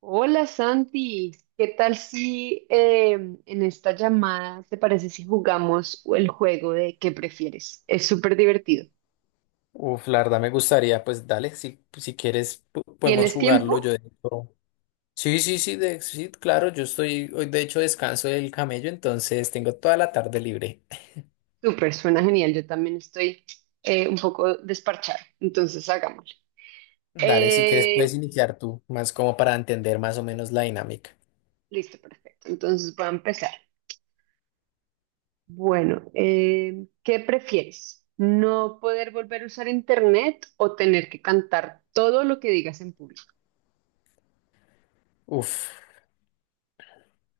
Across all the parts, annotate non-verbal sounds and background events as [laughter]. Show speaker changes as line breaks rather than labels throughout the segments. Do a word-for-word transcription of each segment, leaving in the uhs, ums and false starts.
Hola Santi, ¿qué tal si eh, en esta llamada te parece si jugamos el juego de qué prefieres? Es súper divertido.
Uf, la verdad me gustaría, pues dale, si, si quieres po- podemos
¿Tienes
jugarlo. Yo
tiempo?
de hecho- Sí, sí, sí, de- sí, claro, yo estoy, hoy de hecho descanso del camello, entonces tengo toda la tarde libre.
Súper, suena genial. Yo también estoy eh, un poco desparchada, entonces hagámoslo.
Dale, si quieres puedes
Eh,
iniciar tú, más como para entender más o menos la dinámica.
listo, perfecto. Entonces voy a empezar. Bueno, eh, ¿qué prefieres? ¿No poder volver a usar internet o tener que cantar todo lo que digas en público?
Uf,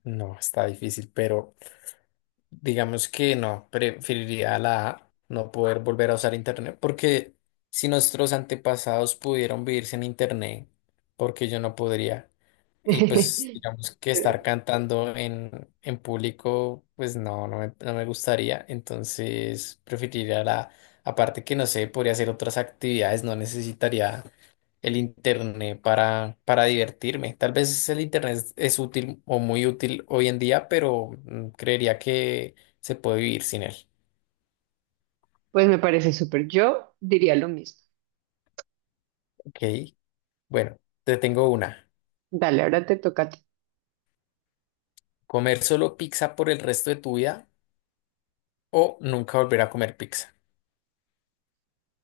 no, está difícil, pero digamos que no, preferiría la A, no poder volver a usar Internet, porque si nuestros antepasados pudieron vivir sin Internet, ¿porque yo no podría? Y pues
[laughs]
digamos que estar cantando en, en público, pues no, no me, no me gustaría, entonces preferiría la. Aparte que no sé, podría hacer otras actividades, no necesitaría el internet para, para divertirme. Tal vez el internet es, es útil o muy útil hoy en día, pero mm, creería que se puede vivir sin él.
Pues me parece súper. Yo diría lo mismo.
Ok, bueno, te tengo una.
Dale, ahora te toca a ti.
¿Comer solo pizza por el resto de tu vida o nunca volver a comer pizza?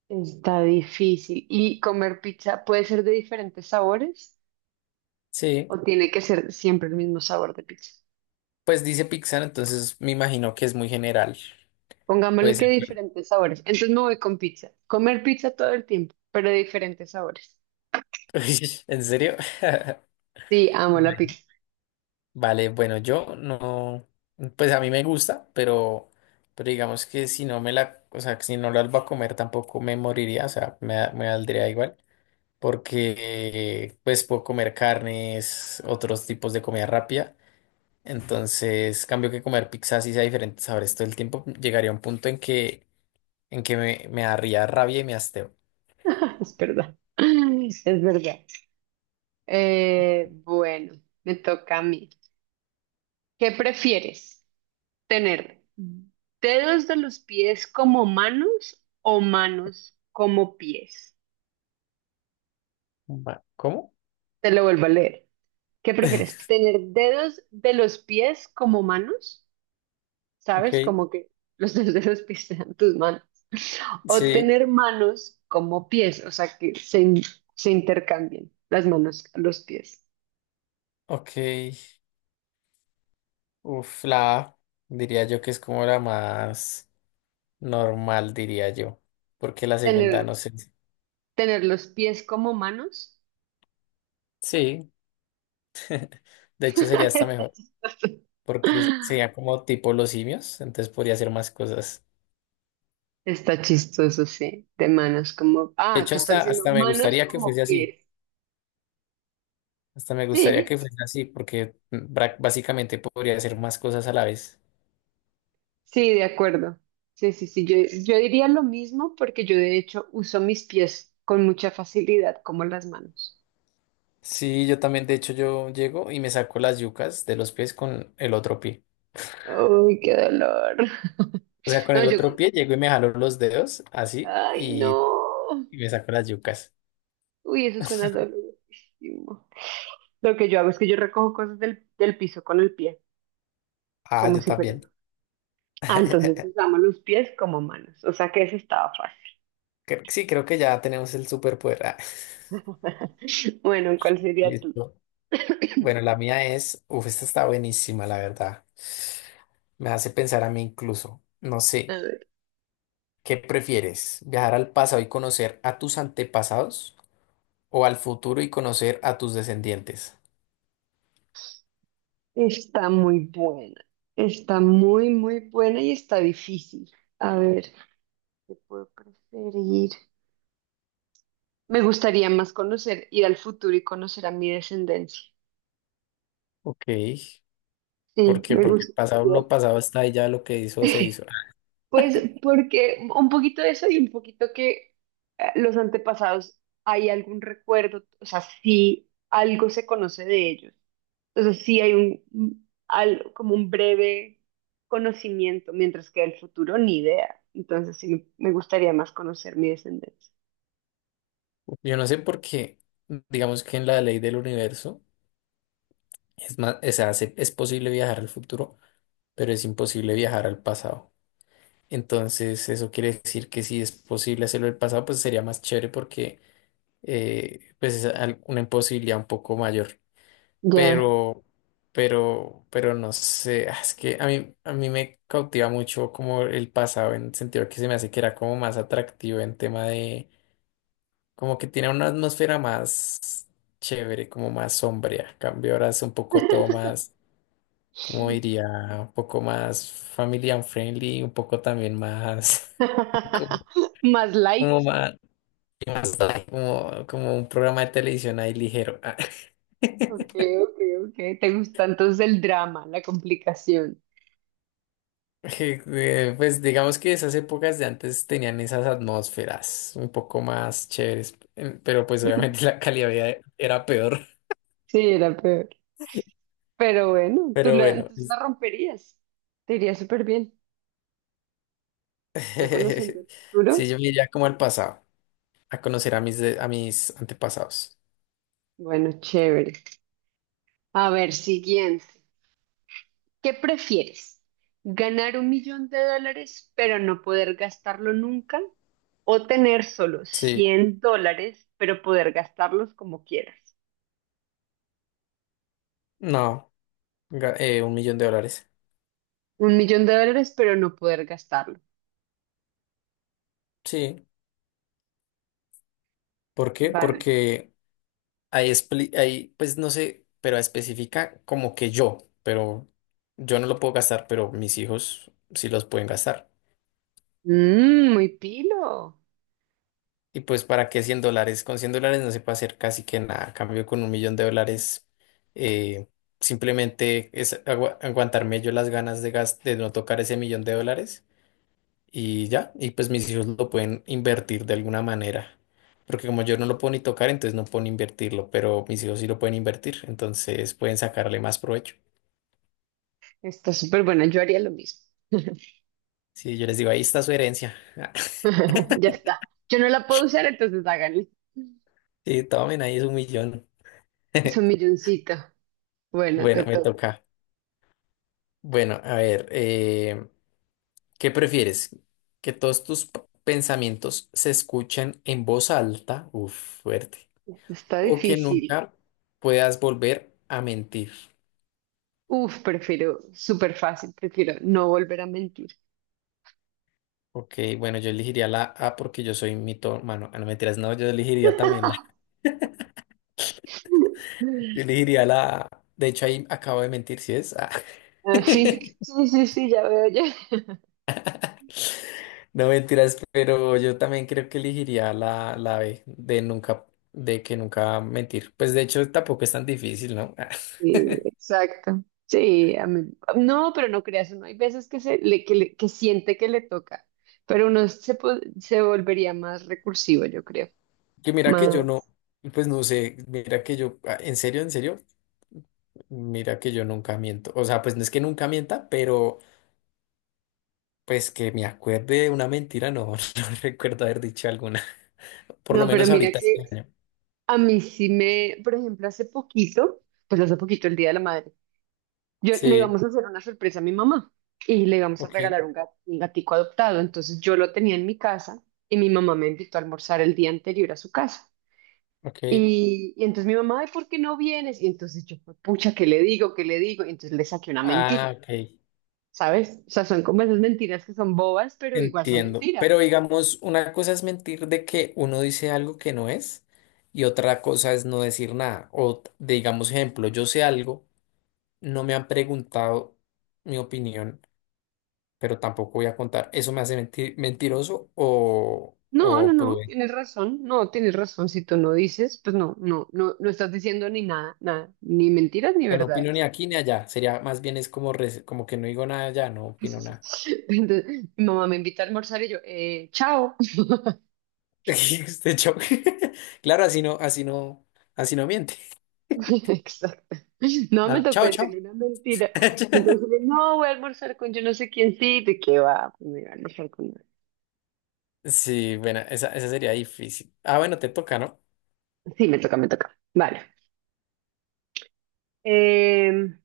Está difícil. ¿Y comer pizza puede ser de diferentes sabores
Sí,
o tiene que ser siempre el mismo sabor de pizza?
pues dice pizza, entonces me imagino que es muy general. Puede
Pongámosle
ser.
que diferentes sabores. Entonces me voy con pizza. Comer pizza todo el tiempo, pero de diferentes sabores.
[laughs] ¿En serio? [laughs]
Sí, amo la
Bueno.
pizza.
Vale, bueno, yo no, pues a mí me gusta, pero, pero digamos que si no me la, o sea, que si no la albo a comer tampoco me moriría, o sea, me, da- me valdría igual, porque pues puedo comer carnes, otros tipos de comida rápida, entonces cambio que comer pizzas y sea diferentes sabores todo el tiempo, llegaría a un punto en que, en que me, me daría rabia y me hasteo.
[laughs] Es verdad. [laughs] Es verdad. Eh, bueno, me toca a mí. ¿Qué prefieres? Tener dedos de los pies como manos o manos como pies.
Va- ¿Cómo?
Te lo vuelvo a leer. ¿Qué prefieres?
[laughs]
¿Tener dedos de los pies como manos?
Ok,
¿Sabes? Como que los [laughs] dedos de los pies sean tus manos. O
sí,
tener manos como pies, o sea, que se, in- se intercambien las manos a los pies.
ok, uf, la A, diría yo que es como la más normal, diría yo, porque la segunda
Tener,
no sé.
tener los pies como manos.
Sí, de
[laughs]
hecho sería hasta
Está
mejor,
chistoso.
porque sería como tipo los simios, entonces podría hacer más cosas.
Está chistoso, sí, de manos como...
De
Ah,
hecho,
tú estás
hasta,
diciendo
hasta me
manos
gustaría que
como
fuese así,
pies.
hasta me gustaría
Sí,
que fuese así, porque mm, bra- básicamente podría hacer más cosas a la vez.
sí, de acuerdo. Sí, sí, sí, yo, yo diría lo mismo porque yo de hecho uso mis pies con mucha facilidad como las manos.
Sí, yo también, de hecho, yo llego y me saco las yucas de los pies con el otro pie.
Uy, qué dolor.
O
[laughs]
sea, con
No,
el
yo...
otro pie llego y me jalo los dedos así
Ay, no.
y, y me saco las yucas.
Uy, eso suena dolorísimo. Lo que yo hago es que yo recojo cosas del, del piso con el pie,
Ah,
como
yo
si fuera una...
también.
Ah,
[laughs]
entonces usamos los pies como manos, o sea que eso estaba fácil.
Cre- Sí, creo que ya tenemos el superpoder. [laughs]
[laughs] Bueno, ¿cuál sería tú?
Listo. Bueno, la mía es, uf, esta está buenísima, la verdad. Me hace pensar a mí incluso. No
A
sé,
ver,
¿qué prefieres? ¿Viajar al pasado y conocer a tus antepasados o al futuro y conocer a tus descendientes?
está muy buena. Está muy, muy buena y está difícil. A ver, ¿qué puedo preferir? Me gustaría más conocer, ir al futuro y conocer a mi descendencia.
Ok, ¿por
Sí,
qué?
me
Porque el pasado,
gustaría.
lo pasado está ahí, ya lo que hizo se hizo.
[laughs] Pues porque un poquito de eso y un poquito que eh, los antepasados, hay algún recuerdo, o sea, sí, algo se conoce de ellos. Entonces sí hay un, al- como un breve conocimiento, mientras que el futuro ni idea. Entonces sí me me gustaría más conocer mi descendencia.
Yo no sé por qué, digamos que en la ley del universo es más, es, hace- es posible viajar al futuro, pero es imposible viajar al pasado. Entonces, eso quiere decir que si es posible hacerlo el pasado, pues sería más chévere porque eh, pues es al- una imposibilidad un poco mayor.
Ya.
Pero, pero, pero no sé, ah, es que a mí, a mí me cautiva mucho como el pasado en el sentido que se me hace que era como más atractivo en tema de, como que tiene una atmósfera más chévere, como más sombría. En cambio ahora es un poco todo
[laughs]
más, como diría, un poco más family and friendly, un poco también más. [laughs]
Más light.
Como más, ¿qué más da? Como, como un programa de televisión ahí ligero. Ah.
Ok,
[laughs]
ok, ok. Te gusta entonces el drama, la complicación.
Eh, Pues digamos que esas épocas de antes tenían esas atmósferas un poco más chéveres, eh, pero pues obviamente [laughs]
[laughs]
la calidad de vida era peor.
Sí, era peor. Pero bueno, tú
Pero
la,
bueno,
entonces
es-
la romperías. Te iría súper bien. Ya conociendo
[laughs]
el
sí,
futuro.
yo me iría como al pasado, a conocer a mis, de- a mis antepasados.
Bueno, chévere. A ver, siguiente. ¿Qué prefieres? ¿Ganar un millón de dólares pero no poder gastarlo nunca? ¿O tener solo
Sí,
cien dólares pero poder gastarlos como quieras?
no, ga- eh, un millón de dólares.
Un millón de dólares pero no poder gastarlo.
Sí, ¿por qué?
Vale.
Porque Ahí, expli- ahí, pues no sé, pero especifica como que yo, pero yo no lo puedo gastar, pero mis hijos sí los pueden gastar.
Mm, muy pilo.
Y pues para qué cien dólares, con cien dólares no se puede hacer casi que nada. A cambio con un millón de dólares, eh, simplemente es agua- aguantarme yo las ganas de, gas- de no tocar ese millón de dólares y ya, y pues mis hijos lo pueden invertir de alguna manera. Porque como yo no lo puedo ni tocar, entonces no puedo ni invertirlo, pero mis hijos sí lo pueden invertir, entonces pueden sacarle más provecho.
Está súper buena. Yo haría lo mismo. [laughs]
Sí, yo les digo, ahí está su herencia. [laughs]
Ya está. Yo no la puedo usar, entonces háganle.
Sí, tomen, ahí es un millón.
Es un
[laughs]
milloncito. Bueno, te
Bueno, me
toca.
toca. Bueno, a ver, eh, ¿qué prefieres? ¿Que todos tus p- pensamientos se escuchen en voz alta? Uf, fuerte.
Está
¿O que
difícil.
nunca puedas volver a mentir?
Uf, prefiero, súper fácil, prefiero no volver a mentir.
Ok, bueno, yo elegiría la A porque yo soy mitómano. Ah, no, mentiras, no, yo elegiría también la.
[laughs]
[laughs] Yo elegiría la A. De hecho, ahí acabo de mentir, ¿sí es? Ah.
Ah, sí,
[laughs]
sí, sí, sí, ya veo ya. [laughs]
No mentiras, pero yo también creo que elegiría la, la B de nunca, de que nunca mentir. Pues de hecho tampoco es tan difícil, ¿no? [laughs]
Sí, exacto. Sí, a mí... No, pero no creas, uno hay veces que, se, le, que, le- que siente que le toca, pero uno se, po- se volvería más recursivo, yo creo.
Que mira que
Más.
yo no, pues no sé, mira que yo, ah, en serio, en serio, mira que yo nunca miento. O sea, pues no es que nunca mienta, pero pues que me acuerde de una mentira, no, [laughs] no recuerdo haber dicho alguna. Por lo
No, pero
menos
mira
ahorita este
que
año.
a mí sí me, por ejemplo, hace poquito, pues hace poquito el Día de la Madre, yo le
Sí,
íbamos a hacer una sorpresa a mi mamá y le íbamos a
ok,
regalar un, gat- un gatico adoptado, entonces yo lo tenía en mi casa y mi mamá me invitó a almorzar el día anterior a su casa.
ok.
Y, y entonces mi mamá, "Ay, ¿por qué no vienes?" Y entonces yo, pucha, ¿qué le digo? ¿Qué le digo? Y entonces le saqué una mentira,
Ah, ok.
¿sabes? O sea, son como esas mentiras que son bobas, pero igual son
Entiendo, pero
mentiras.
digamos, una cosa es mentir de que uno dice algo que no es y otra cosa es no decir nada. O t- digamos, ejemplo, yo sé algo, no me han preguntado mi opinión, pero tampoco voy a contar. ¿Eso me hace mentir, mentiroso o,
No, no,
o
no,
prudente?
tienes razón, no, tienes razón. Si tú no dices, pues no, no, no, no estás diciendo ni nada, nada, ni mentiras ni
O sea, no opino ni
verdades.
aquí ni allá. Sería más bien es como, res- como que no digo nada allá, no opino nada.
[laughs] Entonces, mi mamá me invita a almorzar y yo, eh, chao.
[laughs] Este show. [laughs] Claro, así no, así no, así no miente.
[laughs] Exacto. No, me
Ah,
tocó
chao, chao.
decirle una mentira. Me tocó
[laughs]
decirle, no, voy a almorzar con yo no sé quién sí, ¿de qué va? Pues me iba a almorzar con...
Sí, bueno, esa, esa sería difícil. Ah, bueno, te toca, ¿no?
Sí, me toca, me toca. Vale. Em,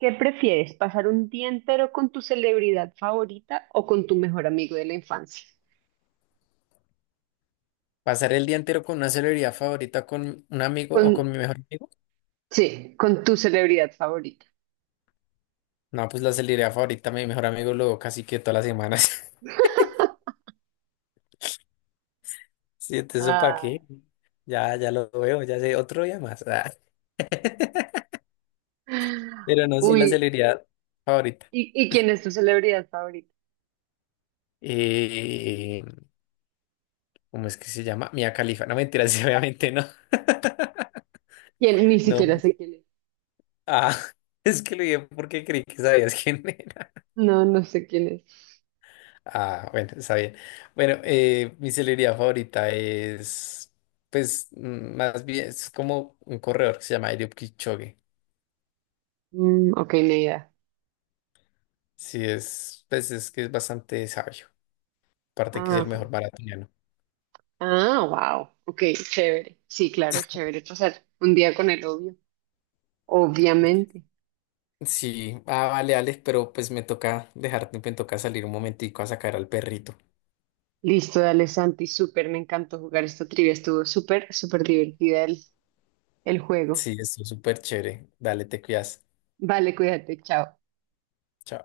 ¿Qué prefieres? ¿Pasar un día entero con tu celebridad favorita o con tu mejor amigo de la infancia?
Pasar el día entero con una celebridad favorita, con un amigo
Con,
o con mi mejor amigo.
sí, con tu celebridad favorita.
No, pues la celebridad favorita, mi mejor amigo, lo casi que todas las semanas. [laughs] Sí, entonces, ¿eso para
Ah.
qué? Ya, ya lo veo, ya sé, otro día más. Ah. [laughs] Pero no, sí, la
Uy,
celebridad favorita.
¿y, y quién es tu celebridad favorita?
Eh, ¿cómo es que se llama? Mia Khalifa. No, mentiras, [laughs] obviamente no.
¿Quién? Ni
No,
siquiera
me-
sé quién es.
ah, [laughs] es que lo dije porque creí que sabías quién.
No, no sé quién es.
Ah, bueno, está bien. Bueno, eh, mi celebridad favorita es, pues, mm, más bien, es como un corredor que se llama Eliud Kipchoge.
Mm, ok, ni idea.
Sí, es, pues, es que es bastante sabio. Aparte que es
Ah,
el
ok.
mejor maratoniano.
Ah, wow. Ok, chévere. Sí, claro, chévere pasar un día con el obvio. Obviamente.
Sí, ah, vale, Alex, pero pues me toca dejarte, me toca salir un momentico a sacar al perrito.
Listo, dale Santi, súper, me encantó jugar esta trivia, estuvo súper, súper divertida el, el juego.
Sí, es súper chévere. Dale, te cuidas.
Vale, cuídate, chao.
Chao.